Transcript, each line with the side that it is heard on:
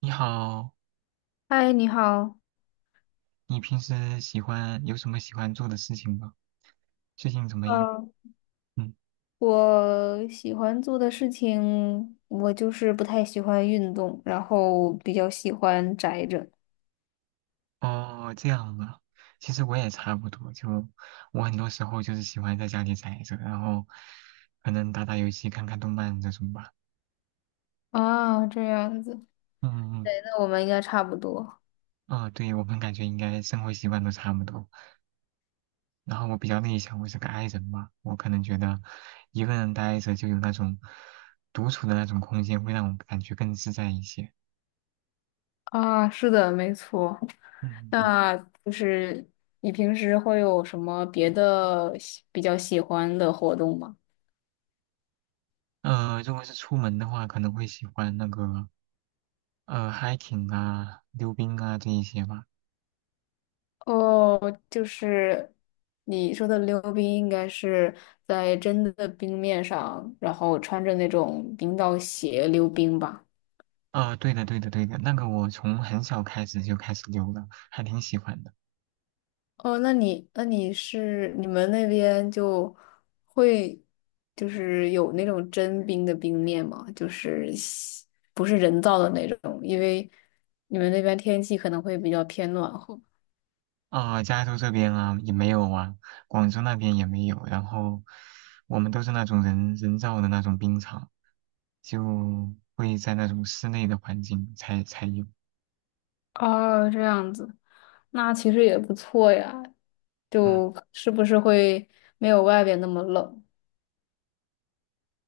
right: 你好，
left: 嗨，你好。
right: 你平时喜欢有什么喜欢做的事情吗？最近怎么样？
left: 嗯，
right: 嗯，
left: 我喜欢做的事情，我就是不太喜欢运动，然后比较喜欢宅着。
right: 哦，这样啊。其实我也差不多，就我很多时候就是喜欢在家里宅着，然后可能打打游戏、看看动漫这种吧。
left: 啊，这样子
right: 嗯
left: 对，那我们应该差不多。
right: 嗯，啊，对，我们感觉应该生活习惯都差不多。然后我比较内向，我是个 I 人嘛，我可能觉得一个人待着就有那种独处的那种空间，会让我感觉更自在一些。
left: 啊，是的，没错。
right: 嗯，
left: 那就是你平时会有什么别的比较喜欢的活动吗？
right: 如果是出门的话，可能会喜欢那个hiking 啊、溜冰啊这一些吧。
left: 哦，就是你说的溜冰，应该是在真的冰面上，然后穿着那种冰刀鞋溜冰吧。
right: 啊、对的，对的，对的，那个我从很小开始就开始溜了，还挺喜欢的。
left: 哦，那你是你们那边就会就是有那种真冰的冰面吗？就是不是人造的那种，因为你们那边天气可能会比较偏暖和。
right: 啊、加州这边啊也没有啊，广州那边也没有，然后我们都是那种人造的那种冰场，就会在那种室内的环境才有。
left: 哦，这样子，那其实也不错呀，
right: 嗯，
left: 就是不是会没有外边那么冷？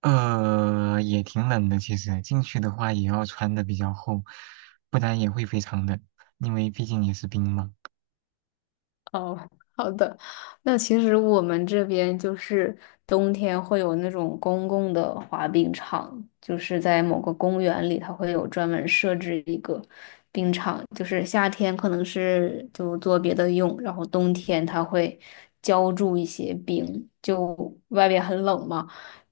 right: 也挺冷的，其实进去的话也要穿的比较厚，不然也会非常冷，因为毕竟也是冰嘛。
left: 哦，好的。那其实我们这边就是冬天会有那种公共的滑冰场，就是在某个公园里，它会有专门设置一个冰场。就是夏天可能是就做别的用，然后冬天它会浇筑一些冰，就外边很冷嘛，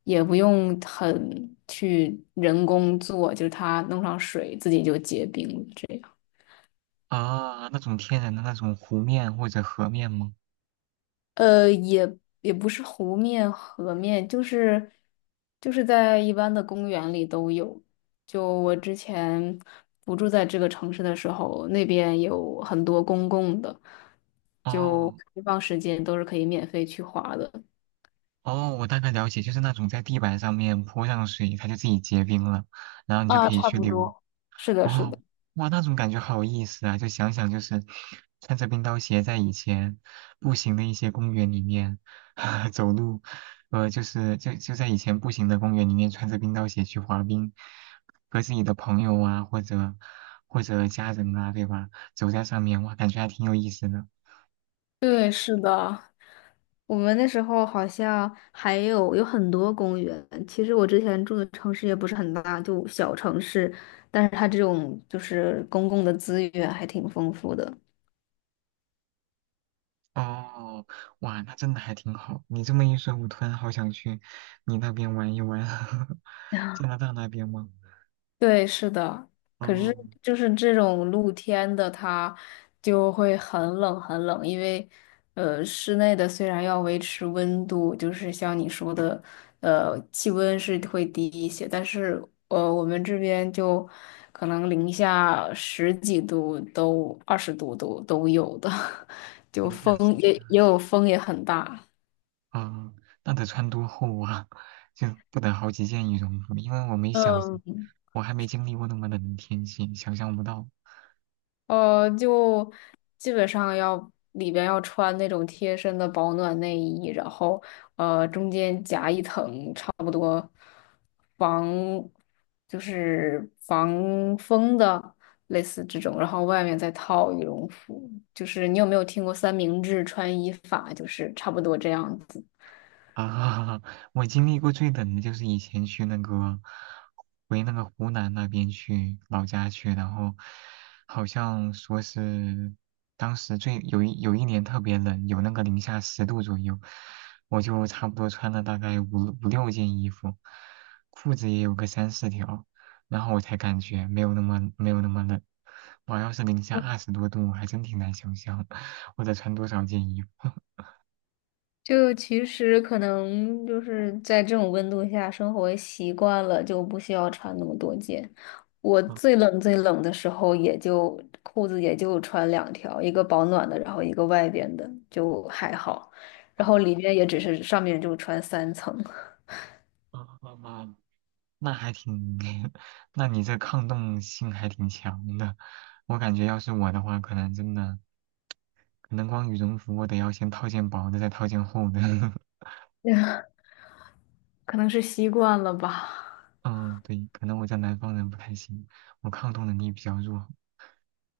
left: 也不用很去人工做，就是它弄上水自己就结冰了这样。
right: 啊，那种天然的那种湖面或者河面吗？
left: 呃，也也不是湖面、河面，就是在一般的公园里都有。就我之前不住在这个城市的时候，那边有很多公共的，就
right: 哦
left: 开放时间都是可以免费去滑的。
right: 哦，我大概了解，就是那种在地板上面泼上水，它就自己结冰了，然后你就
left: 啊，
right: 可以
left: 差
right: 去
left: 不
right: 溜。
left: 多。是的，是
right: 哦，
left: 的，
right: 哇，那种感觉好有意思啊！就想想，就是穿着冰刀鞋在以前步行的一些公园里面 走路，就是就在以前步行的公园里面穿着冰刀鞋去滑冰，和自己的朋友啊，或者家人啊，对吧？走在上面，哇，感觉还挺有意思的。
left: 对，是的。我们那时候好像还有很多公园。其实我之前住的城市也不是很大，就小城市，但是它这种就是公共的资源还挺丰富的。
right: 哦，哇，那真的还挺好。你这么一说，我突然好想去你那边玩一玩，加拿大那边吗？
left: 对，是的。可
right: 哦，
left: 是就是这种露天的，它就会很冷很冷，因为室内的虽然要维持温度，就是像你说的，气温是会低一些，但是我们这边就可能零下十几度都二十度都有的，就
right: 等一下，
left: 风
right: 试一下。
left: 也有风也很大。
right: 啊，那得穿多厚啊？就不得好几件羽绒服，因为我没想象，
left: 嗯。
right: 我还没经历过那么冷的天气，想象不到。
left: 就基本上要里边要穿那种贴身的保暖内衣，然后中间夹一层差不多防就是防风的类似这种，然后外面再套羽绒服。就是你有没有听过三明治穿衣法？就是差不多这样子。
right: 啊，我经历过最冷的就是以前去那个回那个湖南那边去老家去，然后好像说是当时最有一年特别冷，有那个零下10度左右，我就差不多穿了大概五六件衣服，裤子也有个3、4条，然后我才感觉没有那么冷。我要是零下20多度，我还真挺难想象我得穿多少件衣服。
left: 就其实可能就是在这种温度下生活习惯了，就不需要穿那么多件。我最
right: 嗯，
left: 冷最冷的时候，也就裤子也就穿两条，一个保暖的，然后一个外边的，就还好。然后
right: 好，
left: 里边也只是上面就穿三层。
right: 啊啊啊！那还挺，那你这抗冻性还挺强的。我感觉要是我的话，可能真的，可能光羽绒服我得要先套件薄的，再套件厚的。
left: 可能是习惯了吧。
right: 嗯，对，可能我在南方人不太行，我抗冻能力比较弱。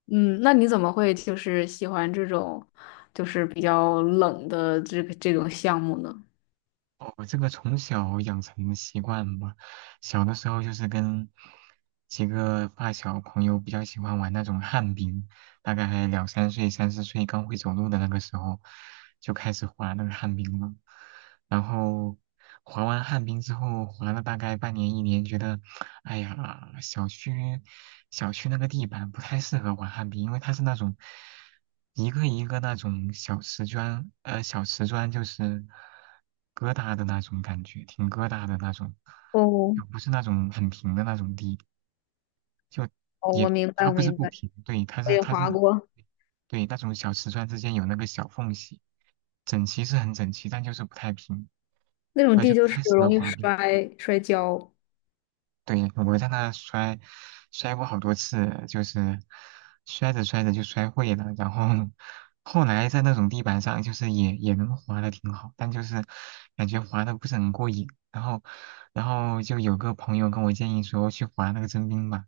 left: 嗯，那你怎么会就是喜欢这种，就是比较冷的这种项目呢？
right: 哦我这个从小养成的习惯吧，小的时候就是跟几个发小朋友比较喜欢玩那种旱冰，大概2、3岁、3、4岁刚会走路的那个时候，就开始滑那个旱冰了。然后滑完旱冰之后，滑了大概半年一年，觉得，哎呀，小区那个地板不太适合玩旱冰，因为它是那种一个一个那种小瓷砖，小瓷砖就是疙瘩的那种感觉，挺疙瘩的那种，
left: 哦，
right: 又不是那种很平的那种地。就
left: 哦，我
right: 也
left: 明白，
right: 它
left: 我
right: 不是
left: 明
right: 不
left: 白，
right: 平，对，它
left: 我
right: 是
left: 也
right: 它是
left: 滑过。
right: 对那种小瓷砖之间有那个小缝隙，整齐是很整齐，但就是不太平，
left: 那种
right: 那就
left: 地
right: 不
left: 就是
right: 太适
left: 容
right: 合
left: 易
right: 滑冰。
left: 摔跤。
right: 对，我在那摔，摔过好多次，就是摔着摔着就摔会了，然后后来在那种地板上，就是也能滑的挺好，但就是感觉滑的不是很过瘾。然后就有个朋友跟我建议说去滑那个征兵吧，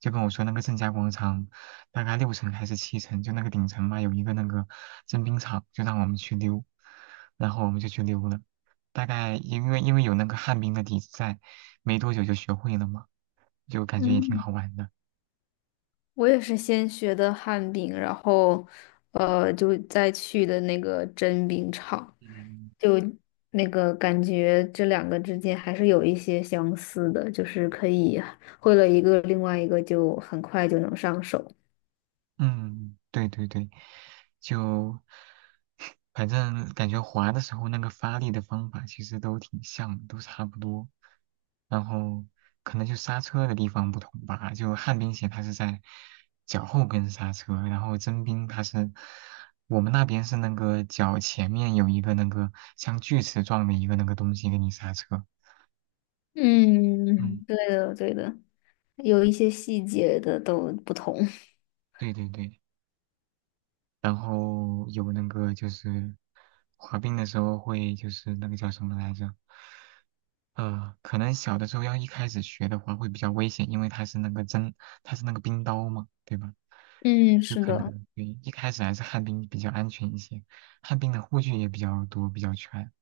right: 就跟我说那个正佳广场大概6层还是7层，就那个顶层嘛，有一个那个征兵场，就让我们去溜，然后我们就去溜了。大概因为有那个旱冰的底子在，没多久就学会了嘛，就感觉也挺
left: 嗯，
right: 好玩的。
left: 我也是先学的旱冰，然后就再去的那个真冰场，
right: 嗯，
left: 就那个感觉这两个之间还是有一些相似的，就是可以会了一个，另外一个就很快就能上手。
right: 嗯，对对对，就 反正感觉滑的时候那个发力的方法其实都挺像，都差不多。然后可能就刹车的地方不同吧，就旱冰鞋它是在脚后跟刹车，然后真冰它是我们那边是那个脚前面有一个那个像锯齿状的一个那个东西给你刹车。嗯。
left: 嗯，对的，对的，有一些细节的都不同。
right: 对对对，然后有那个就是滑冰的时候会就是那个叫什么来着？可能小的时候要一开始学的话会比较危险，因为它是那个针，它是那个冰刀嘛，对吧？
left: 嗯，
right: 有
left: 是
right: 可
left: 的。
right: 能对，一开始还是旱冰比较安全一些，旱冰的护具也比较多，比较全。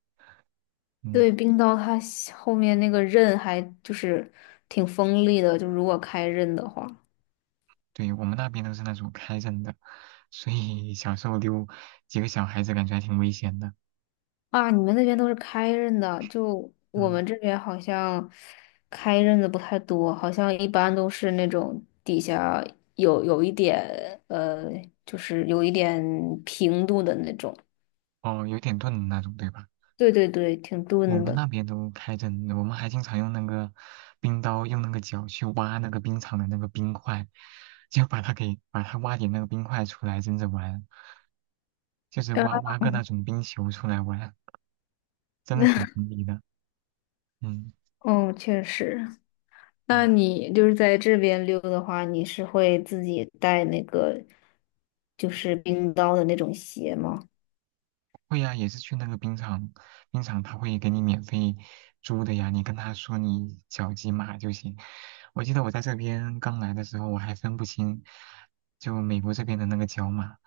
right: 嗯，
left: 对，冰刀它下后面那个刃还就是挺锋利的，就如果开刃的话
right: 对，我们那边都是那种开刃的，所以小时候溜几个小孩子感觉还挺危险的。
left: 啊，你们那边都是开刃的，就我
right: 嗯，
left: 们这边好像开刃的不太多，好像一般都是那种底下有一点呃，就是有一点平度的那种。
right: 哦，有点钝的那种，对吧？
left: 对对对，挺
right: 我
left: 钝
right: 们
left: 的。
right: 那边都开着呢，我们还经常用那个冰刀，用那个脚去挖那个冰场的那个冰块，就把它挖点那个冰块出来蒸着玩，就是
left: 啊，
right: 挖个那种冰球出来玩，真的挺 锋利的。嗯
left: 哦，确实。那
right: 嗯，
left: 你就是在这边溜的话，你是会自己带那个就是冰刀的那种鞋吗？
right: 会呀、也是去那个冰场，冰场他会给你免费租的呀，你跟他说你脚几码就行。我记得我在这边刚来的时候，我还分不清就美国这边的那个脚码，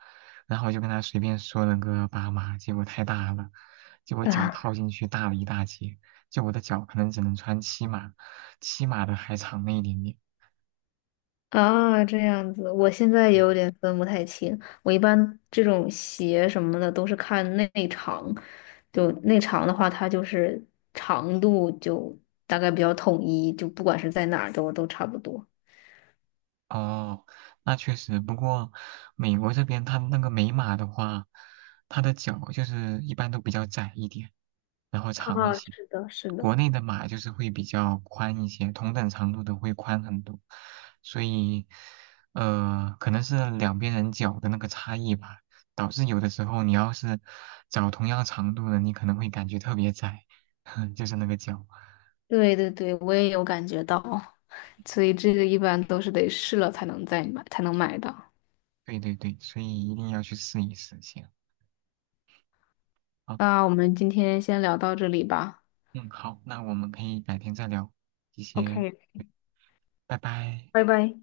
right: 然后我就跟他随便说了个8码，结果太大了，结果 脚
left: 啊
right: 套进去大了一大截，就我的脚可能只能穿七码，七码的还长了一点点。
left: 啊，这样子，我现在也
right: 对
left: 有点分不太清。我一般这种鞋什么的都是看内长，就内长的话，它就是长度就大概比较统一，就不管是在哪儿都差不多。
right: 哦，那确实。不过，美国这边它那个美马的话，它的脚就是一般都比较窄一点，然后长一
left: 啊，
right: 些。
left: 是的，是
right: 国
left: 的。
right: 内的马就是会比较宽一些，同等长度的会宽很多。所以，可能是两边人脚的那个差异吧，导致有的时候你要是找同样长度的，你可能会感觉特别窄，就是那个脚。
left: 对对对，我也有感觉到，所以这个一般都是得试了才能再买，才能买到。
right: 对对对，所以一定要去试一试先。啊。
left: 那我们今天先聊到这里吧。
right: 嗯，好，那我们可以改天再聊，谢谢，
left: OK，
right: 拜拜。
left: 拜拜。